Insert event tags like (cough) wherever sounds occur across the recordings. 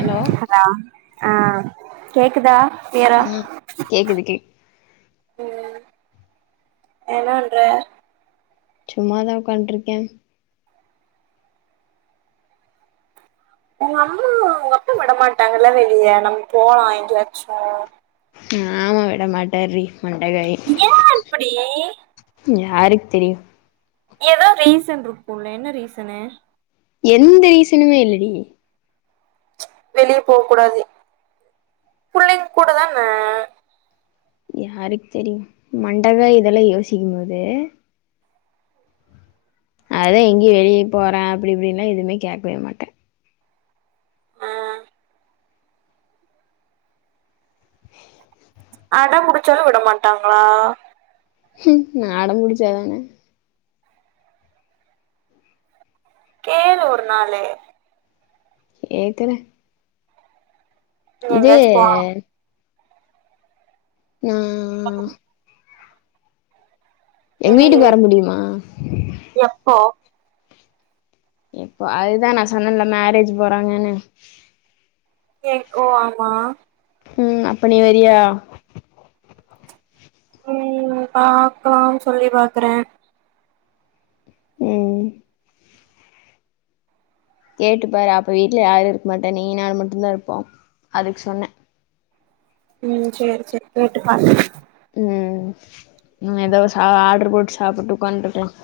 Alloy ஆ ஆ கேக்குதா கிளியரா ம் கேக்குது கே ம் என்ன பன்ற சும்மாதான் உக்காண்ட்ருக்கேன் உங்க அம்மா உங்க அப்பா விட மாட்டாங்கல்ல வெளிய நம்ம போலா எங்கயாச்சும் ஆமா விட மாட்டாறி மண்டகாயும் ஏ இப்டி யாருக்கு தெரியும் ஏதோ ரீசன் இருக்குல என்ன ரீசனு எந்த ரீசனுமே இல்லடி வெளியே போக் கூடாது புள்ளைங்க கூட தான யாருக்கு தெரியு மண்டகாயு இதெல்லா யோசிக்கும் போது அதான் எங்கயு வெளியே போறேன் அப்டி இப்டின்லா எதுமே கேக்கவே மாட்டேன் ஆ அடம் புடிச்சாலு விடமாட்டாங்ளா ம்கு நா அடம் புடிச்சாதான கேளு ஒரு நாளு கேக்குறே இது எங்கயாச்சு போலா ம் எங்க என்னது வீட்டுக்கு வர முடியுமா எப்போ இப்போ அதுதா நா சொன்னன்ல மேரேஜ் போறாங்கன்னு ஓ ஆமா உம் அப்ப நீ வர்றியா உஹம் பாக்கலாம் சொல்லி பாக்குறே உம் கேட்டுப்பாரு அப்ப வீட்டுல யாரு இருக்க மாட்டாங்க நீயி நா மட்டு தா இருப்போ அதுக்கு சொன்ன உம் செரி செரி கேட்டு பாக்கறே உஹம் ந ஏதாசு ஆர்டரு போட்டு சாப்பிட்டு உக்காந்துட்டுருக்கலா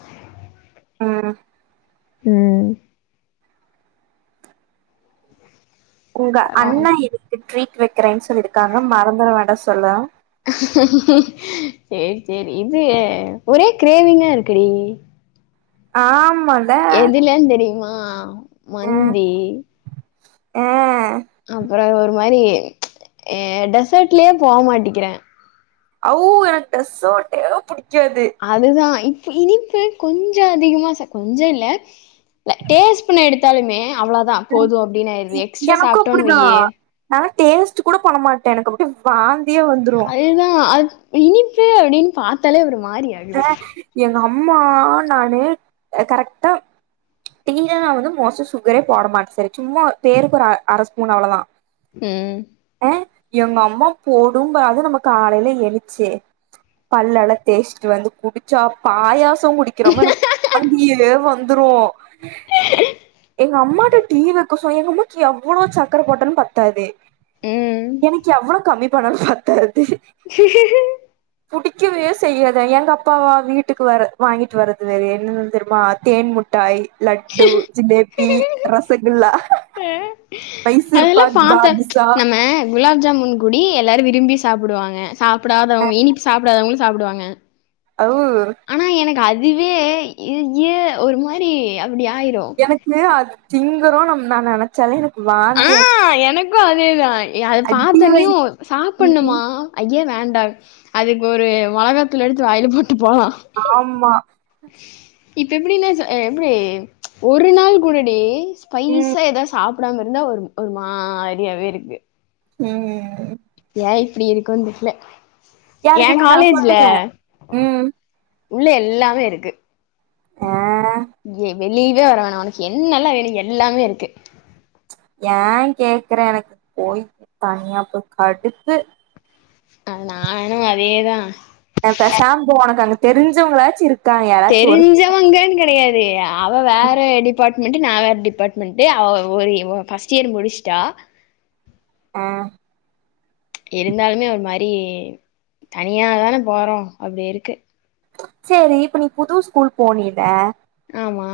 உம் உம் உங்க பரவால்ல அண்ணா இருக்கு ட்ரீட் வெக்கிறேன்னு சொல்லியிருக்காங்க மறந்துட வேண்டா சொல்லு செரி செரி இது ஒரே கிரேவிங்கா இருக்குடி ஆம் எதுலேன்னு தெரியுமா ஆஹ மந்தி ஆஹ் அப்புற ஒரு இந்த மாரி் அ டெசர்ட்லயே போக மாட்டிக்கிறே அவ் எனக்கு டேசாட்டே புடிக் அதுதா இனிப்பு கொஞ்சோ அதிகமா சேக் கொஞ்சோ இல்லே டேஸ்ட் பண்ண எடுத்தாலுமே அவ்ள தா ம் போது அப்டின்னு இ ஆயிடுது எக்ஸ்ட்ரா எனக்கு சாப்பிட்டோம்ன்னு அப்டிதா வையே நாலா டேஸ்ட் கூட பண்ண மாட்டேன் எனக்கு அப்டியே வாந் அது தா அது இனிப்பு அப்டின்னு பாத்தாலே ஒரு மாரி அ (unintelligible) எங்க அம்மா நானு கரெக்டா டீ ல நா வந்து மோஸ்ட்லி சுகரே போட மாட்ட செரி சும்மா பேருக்கு ஒரு அ அரை ஸ்பூன் அவ்வளவுதா உஹம் எங்க அம்மா போடும் ப அதா நமக்கு காலையில எழுச்சு பல்லெல்லாதேச்சு வந்து குடிச்சா பாயாசம் த்தோ குடிக்கிறோமோ எனக் வாந்தியே வந்து வந்துரு எங்க அம்மாகிட்ட டீ வெக்க சொல்லி எங்க அம்மாக்கு எவ்ளோ சர்க்கர போட்டாலும் பத்தாது ம். எனக்கு எவ்வளவு கம்மி பணம் பத்தா புடிக்கவே செய்யா வெ எங்க அப்பாவா வீட்டுக்கு வர வாங்கிட்டு வர்றது வேற என்னென்னனு தெரியுமா தேன் முட்டாயி லட்டு ஜிலேப் பி ரசகுல்லா மே அதெல்லா மைசூர்பாக் பாத்தே பாதுஷா நம்ம குலாப் ஜாமுன் குடி எல்லாரு விரும்பி சாப்டுவாங்க சாப்டாதவங்க இனிப்பு சாப்டாதவங்களுக்கு சாப்டுவாங்க ஓ அதுவே இ ஜீய ஒரு மாரி அப்டி ஆயிரும். எனக்கு அது திங் எதோ ஒன்னுதா நெனைச்சே எனக் வாந்தி கு அதே தான் எ அத அடி பாத்தோன்யு வாங்கிருக்கே சாப்டணுமா ஐயோ வே காண்டாகு அதுக்கு ஒரு மொளகா வத்தல எடுத்து வாயில போட் டுட்டா ஆமா இப்ப எப்டினா எப்டி ஒரு நாள் கூடடி ம் ஸ்பைஸா எதா சாப் ப்டாம இருந்தா ஒரு ஒரு மாரியாவே இருக்கு உம் உம் ஏ இப்டி இருக்கோன் தெர்ல யாரு என் கிட்ட நா காலேஜ்ல சொல்லுங்க உம் உள்ள எல்லாமே இருக்கு ஆ எ வெளியவே வர வேணா உனக்கு என்னல்லா வேனு எல்லாமே இருக்கு ஏ கேக்ற எனக்கு போய் தனியா போய் கடுத்து அ நானு அதேதா நா பேசாம போ உனக்கு அங்க தெரிஞ்சவங்களாச்சு இருக் தெரிஞ்சவங்கன் கெடையாது (unintelligible) அவ வேற டிப்பாட் மெண்ட்டு ந வேற டிபார்ட்மெண்ட் டு அவ ஒரு பர்ஸ்ட் இயர் முடிச்ட்டா ஆஹ் இருந்தாலுமே ஒரு மாதிரி தனியாதானே போறோம் அப்படி இருக்கு சரி இப்ப நீ புது ஸ்கூல் போனில ஆமா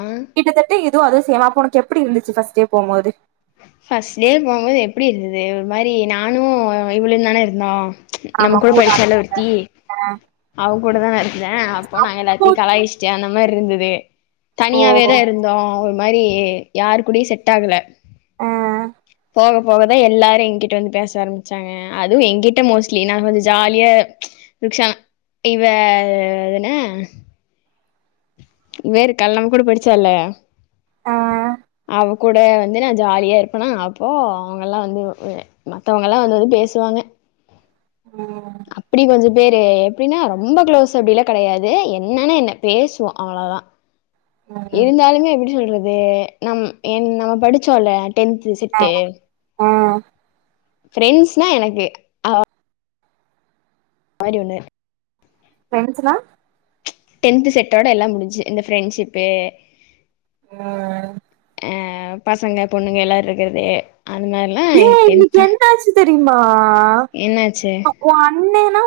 இது அது சேமா உனக்கு எப்படி இருந்துச்சு பஃர்ஸ்ட் டே போ போது பஃபர்ஸ்ட் டே போம்போது எப்படி இருந்தது ஒரு மாதிரி நானும் இவ்ளு தானே இருந்தோ நம்ம கூட படிச்சால்ல ஒருத்தி ஆ அவங்கூட தான் நா இருப் ஏன் அப்போ நா எல்லாத்தையு கலாய்ச்சிட்டியானா இம்மார் இருந்தது தனியாவே ஓ தான் இருந்தோம் அ மாதிரி யாரு கூட செட் ஆகல ஆ போக போகதான் எல்லாரும் என்கிட்ட வந்து பேச ஆரம்பிச்சாங்க அதுவும் என்கிட்ட மோஸ்ட்லி நான் கொஞ்ச ஜாலியா ன் ச்சா இவ எதுனா வேரு கல்லம் கூட படிச்சால்ல ஆ அவ கூட வந்து நான் ஜாலியா இருப்பனா அப்போ அவங்கல்லாம் வந்து மத்தவங்கல்லாம் வந்து வந்து பேசுவாங்க ம் அப்படி கொஞ்சம் வேரு எப்படின்னா ரொம்ப க்ளோஸ் அப்படிலாம் கிடையாது என்னன்னு என்ன பேசுவோம் அவ்ளவுதான் ம் இருந்தாலுமே எப்படி சொல்றது அது நம் என் நம்ம படிச்சோம்ல டென்த் செட்டு ஆஹ் பிரெண்ட்ஸ்னா எனக்கு மாரி ஒண்ணு பிரெண்ட்ஸ்னா டென்த் செட்டோட எல்லாம் முடிஞ்ச்சு இந்த பிரெண்ட்ஷிப்பு உம் ஆஹ் பசங்க பொண்ணுங்க எல்லார் இருக்கறது அந்த மாதிரிலாம் டென்த் தா தெமா ஆஹ் ஒன் அண்ணேன்னா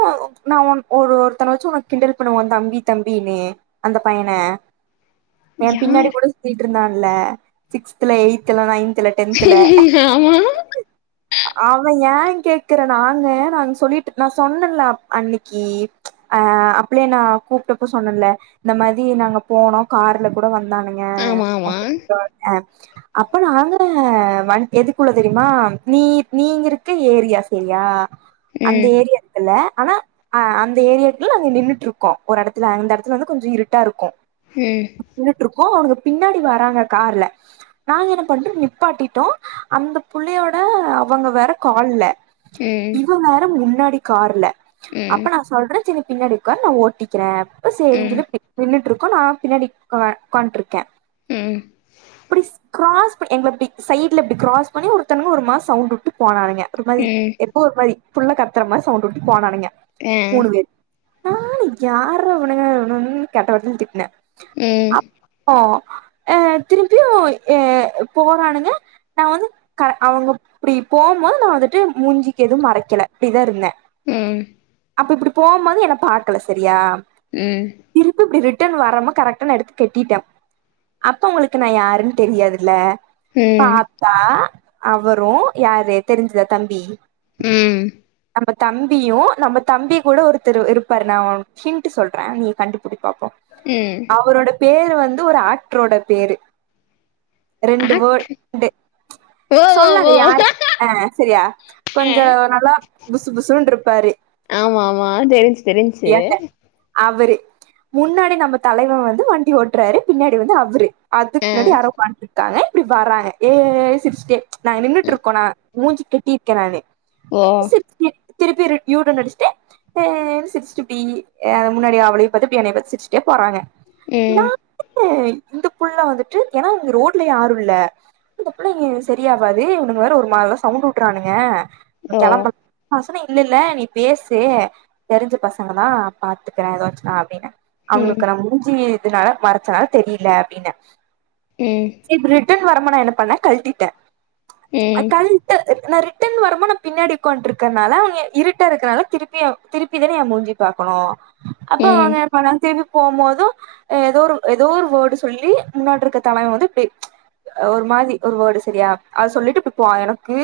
நான் உன் ஒரு ஒருத்தனை வச்சு உன கிண்டல் பண்ணுவன் அந்த தம்பி தம்பினு அந்த பையன ஏன் பின்னாடி யாரு கூட சுத்திட்டு இருந்தான்ல சிக்ஸ்த்ல எய்த்ல நைன்த் ஆமா அத ஏ கேக்குற நாங்க நாங்க சொல்லிட்டு நா சொன்னன்ல அன்னைக்கு ஆஹ் அப்படியே நா கூப்ட்டப்போ சொன்னன்ல இந்த மாதிரி நாங்க போனோ கார்ல கூட வந் ந்தானுங்க ஆமா ஆமா அப்ப நாங்க வண் எதுக்குள்ள தெரியுமா நீ நீங்க இருக்க ஏரியா சரியா அந்த ம் ஏரியாத்துல ஆனா அ அந்த ஏரியாக்குள்ள நாங்க நின்னுட்டு இருக்கோ ஒரு எடத்துல அந்த எடத்துல வந்து கொஞ்ச இருட்டா இருக்கு ம் நின்னுட்டு இருக்கோ அவுனுக பின்னாடி வராங்க கார்ல நாங்க என்ன பண்றோ நிப்பாட்டிட்டோ அந்த புள்ளையோட அவங்க வேற கால்ல ம் இவ வேற முன்னா டி கார்ல ம் அப்ப நா சொல்றே செரி நீ பின்னாடி உக்கார் நா ஓட்டிக்கிறே அப்ப ம் செரின் பின் நின்னுட்டு இருக் கோ நா பின்னாடி உக்கா உக்கான்ட்ருக்கே ம் அப்டிஸ் கிராஸ் எங்கள இப்டி சைட்ல இப்டி கிராஸ் பண்ணி ஒருத்தனுங்க ஒரு மார் சவுண்ட் வுட்டு போனானுங்க ஒருமாரி ம் எப்போ ஒருமாரி புள்ள கத்தரமாரி சவுண்ட் வுட்டு போனானுங்க ஆஹ் மூணு பேரு நானு யார்ரா இவுனுக நானு கெட்ட வார்த்தைல திட்னே ம் அப்போ அஹ் திரும்பியும் அஹ் போறானுங்க நா வந்து கா அவங்க இப்டி போவும்போது நா வந்துட்டு மூஞ்சிக்கு எதும் மறைக்கல இப்டிதா இருந்தே ம் அப்ப இப்பிடி போவும்போது என்ன பாக்கல சரியா ம் ட்டன் வரம்ப கரெக்டா நா எடுத்து கட்டிட்டே, அப்ப உங்களுக்கு நா யாருன்னு தெரியாதுல்ல ம் பாத்தா அவரும் யாரு தெரிஞ்சுதா தம்பி ம் தம்பத் தம்பியும் நம்ம தம்பி கூட ஒருத்தர் இருப்பாரு நா உனக் ஹின்ட் சொல்றே நீ கண்டுபுடி பாப்போ ம் அவரோட பேர் வந் வந்து ஒரு ஆக்ட்ரோட பேரு ரெண்டு ஆக்ட் வேர்ட் உண்டு ஓ ஓ சொல்லாத ஓ யாரு ஆஹ் செரியா ஆ கொஞ்சம் நல்லா புசு புசுன்ன இருப்பாரு ஆமா ஆமா தெரிஞ்ச்சு தெரிஞ்ச்சு யான்ன அவரு முன்னாடி நம்ம தலைவன் வந்து வண்டி ஓட்டுறாரு பின்னாடி வந்து அவரு அதுக்கு ஆ முன்னாடி யாரோ உக்கான்ட்டுருக் இருக்காங்க இப்படி வராங்க ஏய் சிருச்சுட்டே நாங்க ஆ. நின்னுட்டு இருக்கோனா மூஞ்சு கட்டியிருக்கே நானு ஓ சிரிச்சுட்டே திருப்பி ரிட் யூடன் அடிச்சிட்டு ஹனு சிரிச்சிட்டு இப்டி ஆ முன்னாடி ஆவளையும் பாத்து பின் என்னனயும் பாத்து சிரிச்சுட்டெ போறாங்க ம் நானு இந்த புள்ள வந்துட்டு ஏனா அங்க ரோட்ல யாரும் இல்ல இந்த புள்ளங்க (unintelligible) ஆவாது இவனுங்க வேற ஒரு மாரி சவுண்ட் உட்றானுங்க ஓ கிளம்ப (unintelligible) இல்ல இல்ல நீ பேசு தெரிஞ்ச பசங்க தான் பாத்துக்கறேன் ஏதாச்சு நான் அப்படின்னே ம் அவுங்குளுக்கு நா முஞ்சி அதனால மறைச்சா தெரியல அப்படின்னே ம் சே இப்ப ரிட்டன் வருமன என்ன பண்ண கல்ட்டிடேன் ம் அக் கல்ட்டு நான் ரிட்டன் வரும்மோ நான் பின்னாடி ஒக்கான்டிருக்கனால இருக்கறனால அவங்க இருட்ட இருக்கனால திருப்பி திருப்பி தானே என் மூஞ்சி பாக்கணு அப்போ ம் (unintelligible) பண்ண திருப்பிப் போம்போதும் ஏதோ ஒரு ஏதோ ஒரு வேர்டு சொல்லி முன்னாடியிருக்குற தலைவ வந்து இப்படி ஒரு மாதிரி ஒரு வேர்டு சேரியா அத சொல்லிட்டு இப்புடிப் போயே எனக்கு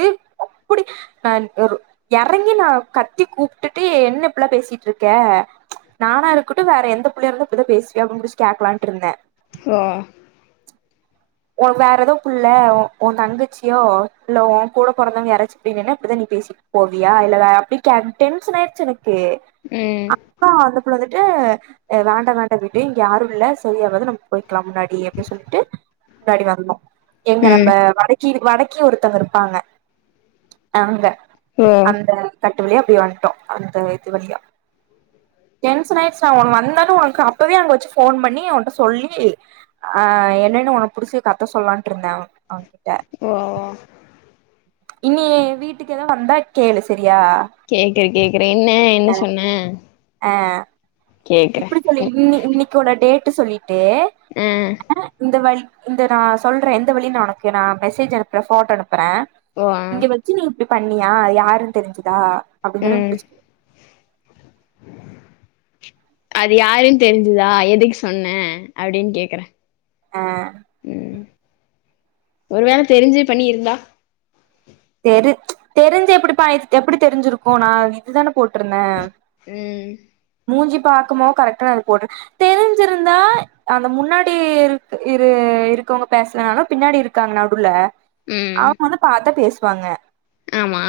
அப்படி நான் ஒரு எறங்கி நான் கத்தி கூப்பிட்டுட்டு என்ன இப்படிலா பேசிட்டு இருக்கே நானா இருக்கிட்டு வேற எந்த புள்ளைய இருந்த இப்படிதான் பேசுவிய அப்படின்னு புடிச்சு கேக்கலான்ட்டு இருந்தேன் ஹோ உன் வேற ஏதோ புள்ள உன் தங்கச் சியோ உன் கூட பொறந்தவங்க யாராச்சு இப்படி நின்னா நீ இப்படித்தான் நீ பேசிட்டு போவியா இல்ல அப்படி கேடன் டென்ஷன் ஆயிருச்சு எனக்கு கு ம் அப்ப அந்த புள்ள (unintelligible) டு வேண்டா வேண்டா விடு இங்க யாரு இல்ல செரி ஆவாது நம் (unintelligible) போய்க்கலாம் முன்னாடி அப்படின்னு சொல்லிட்டு முன்னாடி வந்தோம் எங்க நம்ம ம் (unintelligible) கி வடக்கி ஒருத்தவங்க இருப்பாங்க அங்க ஓ அந்த ஓ கட் அப்படிய வன்டோ அந்த இது வழியா டென்ஷன் ஆயிடுச்சு அவன் வந்தது உனக்கு அப்பவே அங்க வெச்சு போன் பண்ணி உன்ட சொல்லி அஹ் என்னன்னு உனக்கு புடிச்சி கத்த சொல்லான்ட்டு இருந்தேன் அவ அவன்கிட்ட ஓ இனி வீட்டுக்கு ஏதோ வந்தா கேளு சேரி கேக்குறேன் கேக்குறேன் என்ன என்ன சொன்னே ஆ இப்படி சொல்லி இன்னி இன்னைக்கோட டேட் சொல்லிட்டு அஹ் ஆ இந்த வழி இந்த நான் சொல்ற எந்த வழின்னு நான் உனக்கு மெசேஜ் அனுப்புறன் போட்டோ அனுப் றேன் ஓ ஆ இங்க வச்சு நீ இப்படி பண்ணியா அது யாருன்னு தெரிஞ்சுதா ம் (unintelligible) அது யாருன்னு தெரிஞ்சுதா எதுக்கு சொன்னேன் அப்படின்னு கேக்குறேன் ஆ ஒருவேள தெரிஞ்சே பண்ணி இருந்தா தெரி ச் தெரிஞ்சு எப்படி ப எப்படி தெரிஞ்சிருக்கு நான் இதுதானே போட்டிருந்தேன் உம் மூஞ்சி பாகமொ கரெக்ட்டா போட் தெரிஞ்சிருந்தா அந்த முன்னாடி இரு இருக்கவங்க பேசலனாலும் பின்னாடி இருக்காங்க நடுல ம் அவ வந்து பத்தா பேசு ப்பாங்க ஆமா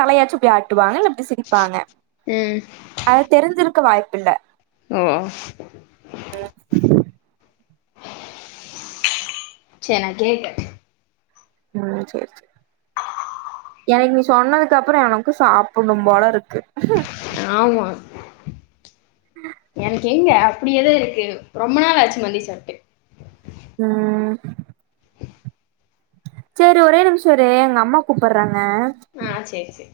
தலையாச்சி இப்படி ஆட்டுவாங்க சிரிப்பாங்க ம் அத தெரிஞ்சிருப் க்க வாய்ப்பு இல்ல உஹ் செரி நான் கேட்ட உம் செரி செரி எனக்கு நீ சொன்னதுக்கு அப்புறம் எனக்கு சாப்பிடும் போல இருக்கு ஆமா எனக்கு எங்க அப்படியேத இருக்கு ரொம்ப நாள் ஆச்சு மந்தி சாப்ட்டு ம் செரி ஒரே நிமிஷம் இரே எங்க அம்மா கூப்பிடடுறாங்க ஆஹ் செரி செரி